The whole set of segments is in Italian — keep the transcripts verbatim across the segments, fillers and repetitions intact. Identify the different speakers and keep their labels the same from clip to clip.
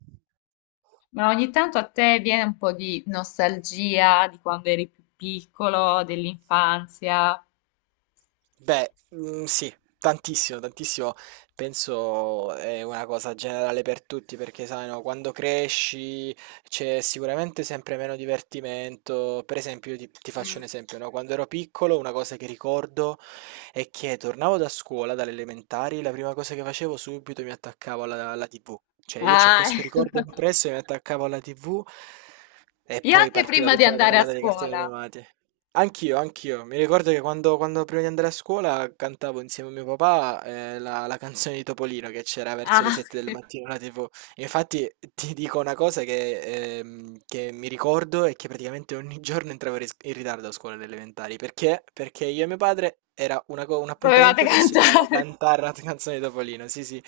Speaker 1: Mh.
Speaker 2: Ma ogni tanto a te viene un po' di nostalgia di quando eri più piccolo, dell'infanzia?
Speaker 1: Beh, mhmm, sì, tantissimo, tantissimo. Penso è una cosa generale per tutti perché sai, no, quando cresci c'è sicuramente sempre meno divertimento. Per esempio, io ti ti faccio un esempio, no, quando ero piccolo una cosa che ricordo è che tornavo da scuola, dalle elementari, la prima cosa che facevo subito mi attaccavo alla alla T V. Cioè io c'ho
Speaker 2: Ah,
Speaker 1: questo
Speaker 2: ecco.
Speaker 1: ricordo impresso e mi attaccavo alla T V e
Speaker 2: Io
Speaker 1: poi
Speaker 2: anche
Speaker 1: partiva
Speaker 2: prima di
Speaker 1: tutta la
Speaker 2: andare a
Speaker 1: carrellata dei cartoni
Speaker 2: scuola.
Speaker 1: animati. Anch'io, anch'io. Mi ricordo che quando, quando prima di andare a scuola cantavo insieme a mio papà eh, la, la canzone di Topolino che c'era verso le
Speaker 2: Ah,
Speaker 1: sette del mattino alla tivù. Infatti ti dico una cosa che, ehm, che mi ricordo è che praticamente ogni giorno entravo in ris- in ritardo a scuola alle elementari. Perché? Perché io e mio padre era una co- un
Speaker 2: dovevate
Speaker 1: appuntamento fisso, dovevamo
Speaker 2: cantare.
Speaker 1: cantare la canzone di Topolino, sì sì.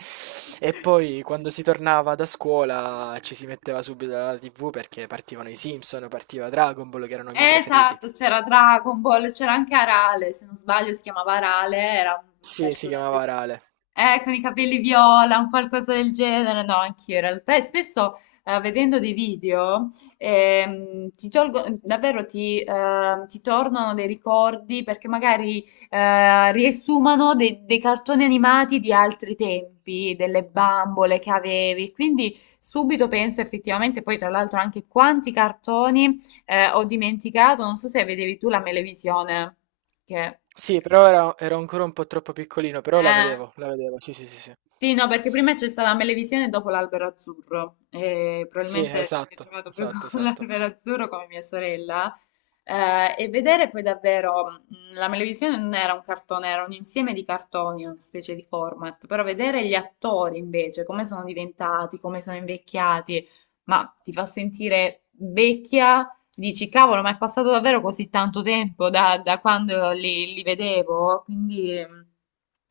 Speaker 1: E poi quando si tornava da scuola ci si metteva subito alla T V perché partivano i Simpson, partiva Dragon Ball che erano i
Speaker 2: Eh,
Speaker 1: miei preferiti.
Speaker 2: Esatto, c'era Dragon Ball, c'era anche Arale, se non sbaglio si chiamava Arale, era un
Speaker 1: Sì, si
Speaker 2: personaggio,
Speaker 1: chiamava Rale.
Speaker 2: eh, con i capelli viola, un qualcosa del genere, no, anch'io in realtà, e spesso eh, vedendo dei video ehm, ti tolgo, davvero ti, ehm, ti tornano dei ricordi perché magari eh, riassumano dei, dei cartoni animati di altri tempi, delle bambole che avevi, quindi subito penso effettivamente, poi tra l'altro anche quanti cartoni eh, ho dimenticato, non so se vedevi tu la Melevisione, che...
Speaker 1: Sì, però era ero ancora un po' troppo piccolino, però la
Speaker 2: eh,
Speaker 1: vedevo, la vedevo, sì, sì, sì, sì.
Speaker 2: sì, no, perché prima c'è stata la Melevisione e dopo l'albero azzurro, e
Speaker 1: Sì,
Speaker 2: probabilmente mi sono
Speaker 1: esatto,
Speaker 2: trovato poi
Speaker 1: esatto,
Speaker 2: con
Speaker 1: esatto.
Speaker 2: l'albero azzurro come mia sorella. Eh, e vedere poi davvero, mh, la Melevisione non era un cartone, era un insieme di cartoni, una specie di format, però vedere gli attori invece, come sono diventati, come sono invecchiati, ma ti fa sentire vecchia. Dici, cavolo, ma è passato davvero così tanto tempo da, da quando li, li vedevo? Quindi, ehm,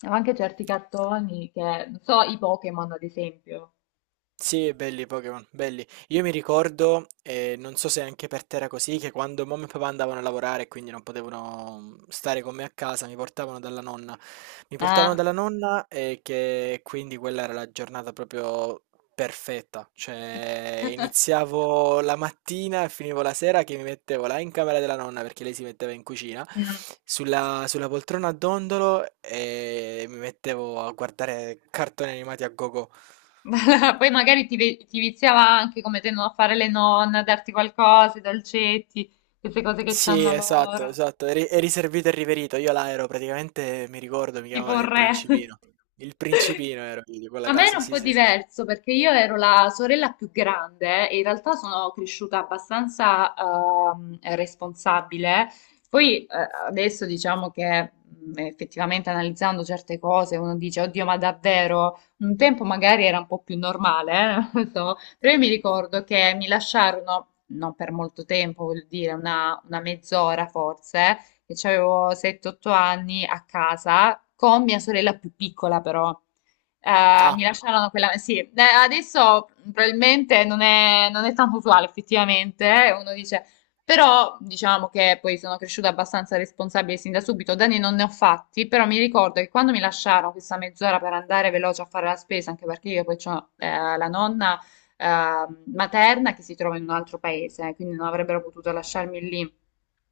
Speaker 2: anche certi cartoni che, non so, i Pokémon ad esempio.
Speaker 1: Sì, belli i Pokémon, belli. Io mi ricordo, eh, non so se anche per te era così, che quando mamma e papà andavano a lavorare e quindi non potevano mm, stare con me a casa, mi portavano dalla nonna. Mi portavano
Speaker 2: Ah.
Speaker 1: dalla nonna e che quindi quella era la giornata proprio perfetta. Cioè, iniziavo la mattina e finivo la sera che mi mettevo là in camera della nonna perché lei si metteva in cucina,
Speaker 2: Mm.
Speaker 1: sulla, sulla poltrona a dondolo e mi mettevo a guardare cartoni animati a gogo.
Speaker 2: Poi magari ti, ve- ti viziava anche come tendono a fare le nonne, a darti qualcosa, i dolcetti, queste cose che
Speaker 1: Sì,
Speaker 2: c'hanno
Speaker 1: esatto,
Speaker 2: loro.
Speaker 1: esatto, è ri è riservito e riverito. Io là ero praticamente, mi ricordo, mi
Speaker 2: Tipo
Speaker 1: chiamavano
Speaker 2: un
Speaker 1: il
Speaker 2: re.
Speaker 1: principino. Il principino ero io di quella
Speaker 2: A me era
Speaker 1: casa,
Speaker 2: un
Speaker 1: sì,
Speaker 2: po'
Speaker 1: sì.
Speaker 2: diverso perché io ero la sorella più grande e in realtà sono cresciuta abbastanza ehm, responsabile. Poi eh, adesso diciamo che mh, effettivamente analizzando certe cose uno dice, oddio, ma davvero? Un tempo magari era un po' più normale, eh, non so. Però io mi ricordo che mi lasciarono, non per molto tempo, vuol dire una una mezz'ora forse, che avevo sette otto anni a casa, con mia sorella più piccola però. Eh,
Speaker 1: Ah,
Speaker 2: mi lasciarono quella... Sì, eh, adesso probabilmente non è, non è tanto usuale effettivamente, eh, uno dice... Però diciamo che poi sono cresciuta abbastanza responsabile sin da subito, danni non ne ho fatti, però mi ricordo che quando mi lasciarono questa mezz'ora per andare veloce a fare la spesa, anche perché io poi ho la nonna eh, materna che si trova in un altro paese, quindi non avrebbero potuto lasciarmi lì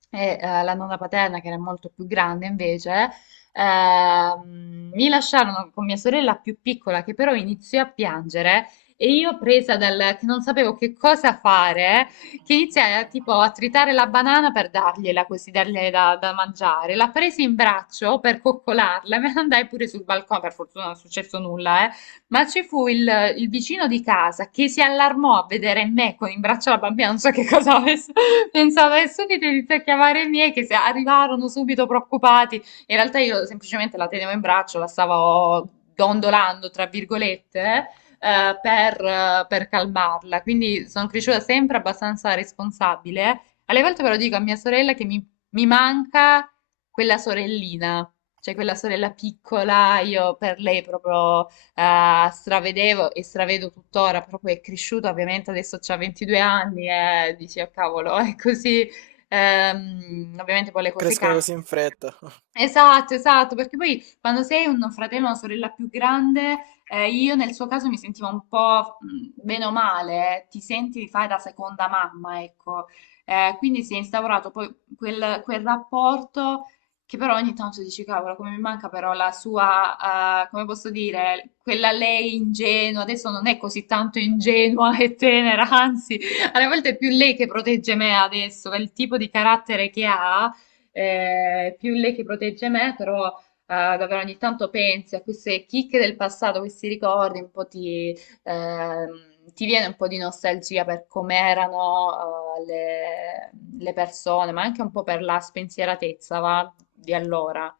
Speaker 2: e eh, la nonna paterna, che era molto più grande invece, ehm, mi lasciarono con mia sorella più piccola, che però iniziò a piangere. E io presa dal che non sapevo che cosa fare, che iniziai a, tipo a tritare la banana per dargliela così, darle da, da mangiare. La presi in braccio per coccolarla, me ne andai pure sul balcone, per fortuna non è successo nulla, eh. Ma ci fu il, il vicino di casa che si allarmò a vedere me con in braccio la bambina, non so che cosa avesse pensavo, e subito inizia a chiamare i miei che se arrivarono subito preoccupati. In realtà io semplicemente la tenevo in braccio, la stavo dondolando, tra virgolette, eh, per, eh, per calmarla. Quindi sono cresciuta sempre abbastanza responsabile. Alle volte però dico a mia sorella che mi, mi manca quella sorellina, cioè quella sorella piccola, io per lei proprio eh, stravedevo e stravedo tuttora, proprio è cresciuta, ovviamente adesso c'ha ventidue anni e dici, "Ah, cavolo, è così." Ehm, ovviamente poi le cose
Speaker 1: crescono
Speaker 2: cambiano.
Speaker 1: così in fretta.
Speaker 2: Esatto, esatto, perché poi quando sei un fratello o una sorella più grande, eh, io nel suo caso mi sentivo un po' mh, bene o male, eh, ti senti di fare da seconda mamma, ecco. Eh, quindi si è instaurato poi quel, quel rapporto che però ogni tanto dici, cavolo, come mi manca però la sua, eh, come posso dire, quella lei ingenua, adesso non è così tanto ingenua e tenera, anzi, alle volte è più lei che protegge me adesso, per il tipo di carattere che ha, eh, più lei che protegge me, però eh, davvero ogni tanto pensi a queste chicche del passato, questi ricordi, un po' ti, ehm, ti viene un po' di nostalgia per com'erano eh, le, le persone, ma anche un po' per la spensieratezza, va, di allora.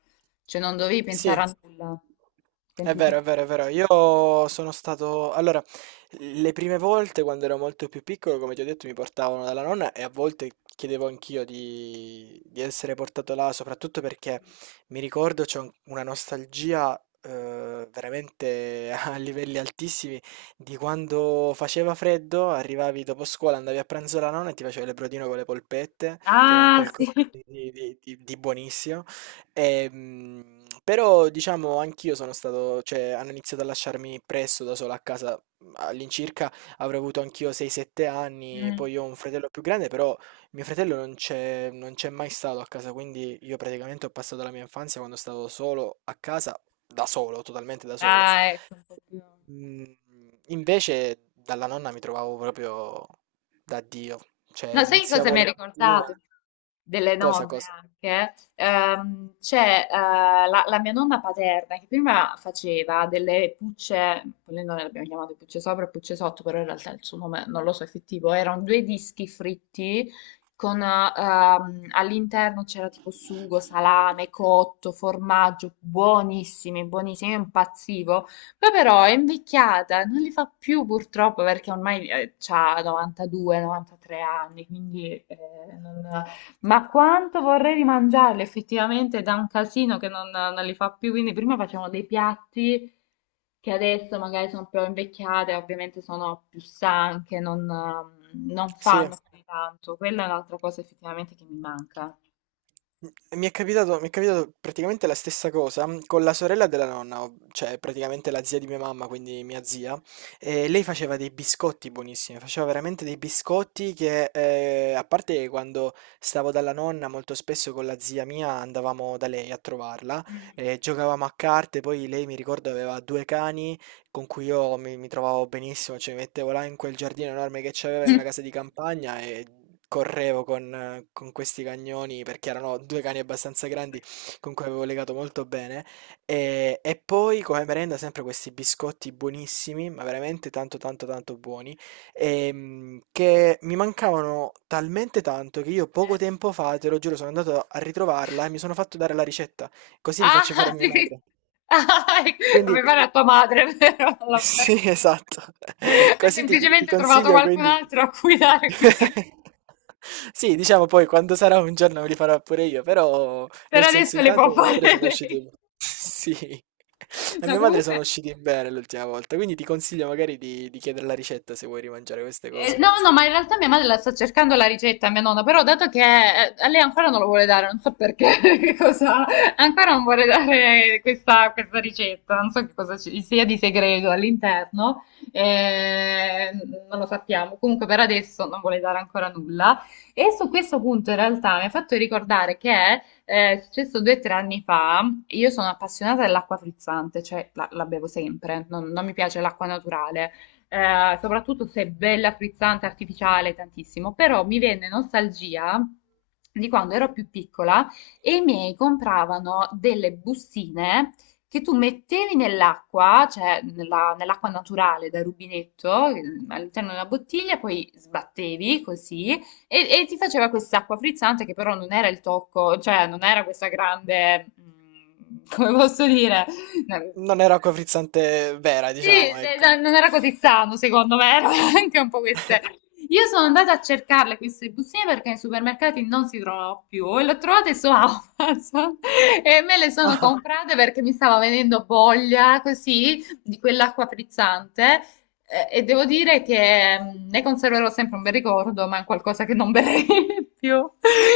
Speaker 2: Cioè non dovevi
Speaker 1: Sì.
Speaker 2: pensare a nulla,
Speaker 1: È vero, è
Speaker 2: semplicemente.
Speaker 1: vero, è vero. Io sono stato. Allora, le prime volte quando ero molto più piccolo, come ti ho detto, mi portavano dalla nonna e a volte chiedevo anch'io di, di essere portato là, soprattutto perché mi ricordo c'è un- una nostalgia eh, veramente a livelli altissimi di quando faceva freddo, arrivavi dopo scuola, andavi a pranzo alla nonna e ti facevi il brodino con le polpette, che era un
Speaker 2: Ah, sì.
Speaker 1: qualcosa di, di di- di buonissimo. Ehm, Però diciamo anch'io sono stato, cioè hanno iniziato a lasciarmi presto da solo a casa, all'incirca avrò avuto anch'io sei sette anni,
Speaker 2: Mm.
Speaker 1: poi ho un fratello più grande, però mio fratello non c'è non c'è mai stato a casa, quindi io praticamente ho passato la mia infanzia quando stavo solo a casa, da solo, totalmente da solo.
Speaker 2: Ah, ecco, un po' più.
Speaker 1: Mm, Invece dalla nonna mi trovavo proprio da Dio, cioè
Speaker 2: No, sai che cosa
Speaker 1: iniziavo
Speaker 2: mi ha
Speaker 1: la mattina,
Speaker 2: ricordato? Delle
Speaker 1: cosa
Speaker 2: nonne
Speaker 1: cosa?
Speaker 2: anche. Ehm, c'è eh, la, la mia nonna paterna che prima faceva delle pucce, poi noi le abbiamo chiamate pucce sopra e pucce sotto, però in realtà il suo nome non lo so effettivo, erano due dischi fritti con eh, ehm, all'interno c'era tipo sugo, salame, cotto, formaggio, buonissimi, buonissimi, io impazzivo. Poi però è invecchiata, non li fa più purtroppo perché ormai ha novantadue, novantatré anni, quindi eh, non- Ma quanto vorrei rimangiarli effettivamente, da un casino che non, non li fa più, quindi prima facevano dei piatti che adesso magari sono più invecchiate, ovviamente sono più stanche, non, non
Speaker 1: Sì.
Speaker 2: fanno più tanto. Quella è un'altra cosa effettivamente che mi manca.
Speaker 1: Mhmm, Mi è capitato, mi è capitato praticamente la stessa cosa mm, con la sorella della nonna, ov- cioè praticamente la zia di mia mamma, quindi mia zia. E lei faceva dei biscotti buonissimi, faceva veramente dei biscotti che, eh, a parte che quando stavo dalla nonna, molto spesso con la zia mia andavamo da lei a trovarla,
Speaker 2: Mm.
Speaker 1: e giocavamo a carte, poi lei mi ricordo aveva due cani con cui io mi, mi trovavo benissimo, cioè mi mettevo là in quel giardino enorme che c'aveva in una casa di campagna e correvo con, con questi cagnoni perché erano due cani abbastanza grandi con cui avevo legato molto bene. E, e poi come merenda sempre questi biscotti buonissimi, ma veramente tanto tanto tanto buoni, ehm, che mi mancavano talmente tanto che io
Speaker 2: Mm. Eh,
Speaker 1: poco tempo fa, te lo giuro, sono andato a ritrovarla e mi sono fatto dare la ricetta, così li faccio fare a
Speaker 2: Ah,
Speaker 1: mia
Speaker 2: sì.
Speaker 1: madre.
Speaker 2: Ah,
Speaker 1: Quindi
Speaker 2: aveva la tua madre, vero? Alla-
Speaker 1: sì, esatto.
Speaker 2: Hai
Speaker 1: Così ti ti
Speaker 2: semplicemente trovato
Speaker 1: consiglio
Speaker 2: qualcun
Speaker 1: quindi.
Speaker 2: altro a cui dare questo.
Speaker 1: Sì, diciamo poi quando sarà un giorno li farò pure io, però
Speaker 2: Per
Speaker 1: nel senso
Speaker 2: adesso le
Speaker 1: intanto
Speaker 2: può
Speaker 1: mia madre
Speaker 2: fare
Speaker 1: sono
Speaker 2: lei.
Speaker 1: usciti. Sì, a
Speaker 2: No,
Speaker 1: mia madre
Speaker 2: comunque,
Speaker 1: sono usciti bene l'ultima volta, quindi ti consiglio magari di, di chiedere la ricetta se vuoi rimangiare queste
Speaker 2: Eh,
Speaker 1: cose.
Speaker 2: no, no, ma in realtà mia madre la sta cercando la ricetta, mia nonna, però dato che eh, a lei ancora non lo vuole dare, non so perché, che cosa, ancora non vuole dare questa, questa ricetta, non so che cosa ci sia di segreto all'interno, eh, non lo sappiamo, comunque per adesso non vuole dare ancora nulla. E su questo punto in realtà mi ha fatto ricordare che eh, è successo due o tre anni fa. Io sono appassionata dell'acqua frizzante, cioè la, la bevo sempre, non non mi piace l'acqua naturale, eh, soprattutto se è bella, frizzante, artificiale, tantissimo, però mi venne nostalgia di quando ero più piccola e i miei compravano delle bustine che tu mettevi nell'acqua, cioè nella- nell'acqua naturale da rubinetto, eh, all'interno di una bottiglia, poi sbattevi così e, e ti faceva quest'acqua frizzante che però non era il tocco, cioè non era questa grande, mm, come posso dire,
Speaker 1: Non era acqua frizzante vera,
Speaker 2: sì,
Speaker 1: diciamo,
Speaker 2: beh,
Speaker 1: ecco.
Speaker 2: no, non era così sano, secondo me, erano anche un po' queste. Io sono andata a cercarle queste bustine perché nei supermercati non si trovano più e le ho trovate su Amazon. E me le sono
Speaker 1: Ah,
Speaker 2: comprate perché mi stava venendo voglia così di quell'acqua frizzante, eh, e devo dire che mm, ne conserverò sempre un bel ricordo, ma è qualcosa che non berrei più.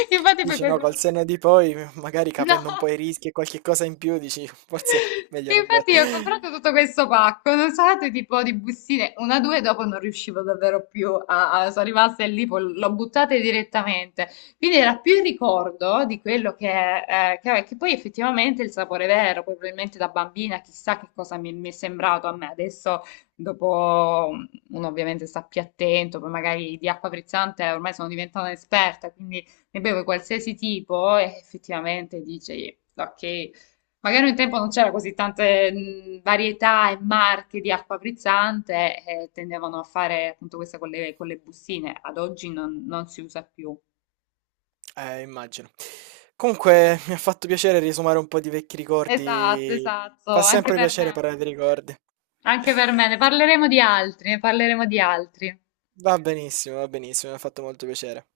Speaker 2: Infatti poi
Speaker 1: dici no,
Speaker 2: questo...
Speaker 1: col senno di poi, magari capendo un po'
Speaker 2: No!
Speaker 1: i rischi e qualche cosa in più, dici forse meglio non bere.
Speaker 2: Infatti io ho comprato tutto questo pacco, non sapete, tipo di bustine, una, due, dopo non riuscivo davvero più a, a- sono rimaste lì, poi l'ho buttate direttamente. Quindi era più il ricordo di quello che, eh, che, che poi effettivamente il sapore vero, poi probabilmente da bambina chissà che cosa mi, mi è sembrato a me. Adesso, dopo, uno ovviamente sta più attento, poi magari di acqua frizzante ormai sono diventata un'esperta, quindi ne bevo qualsiasi tipo e effettivamente dici, ok. Magari un tempo non c'era così tante mh, varietà e marche di acqua frizzante e tendevano a fare appunto questa con le, con le bustine. Ad oggi non, non si usa più.
Speaker 1: Eh, immagino. Comunque, mi ha fatto piacere riesumare un po' di vecchi
Speaker 2: Esatto,
Speaker 1: ricordi. Fa
Speaker 2: esatto, anche
Speaker 1: sempre
Speaker 2: per
Speaker 1: piacere
Speaker 2: me.
Speaker 1: parlare di ricordi.
Speaker 2: Anche per me. Ne parleremo di altri, ne parleremo di altri.
Speaker 1: Va benissimo, va benissimo, mi ha fatto molto piacere.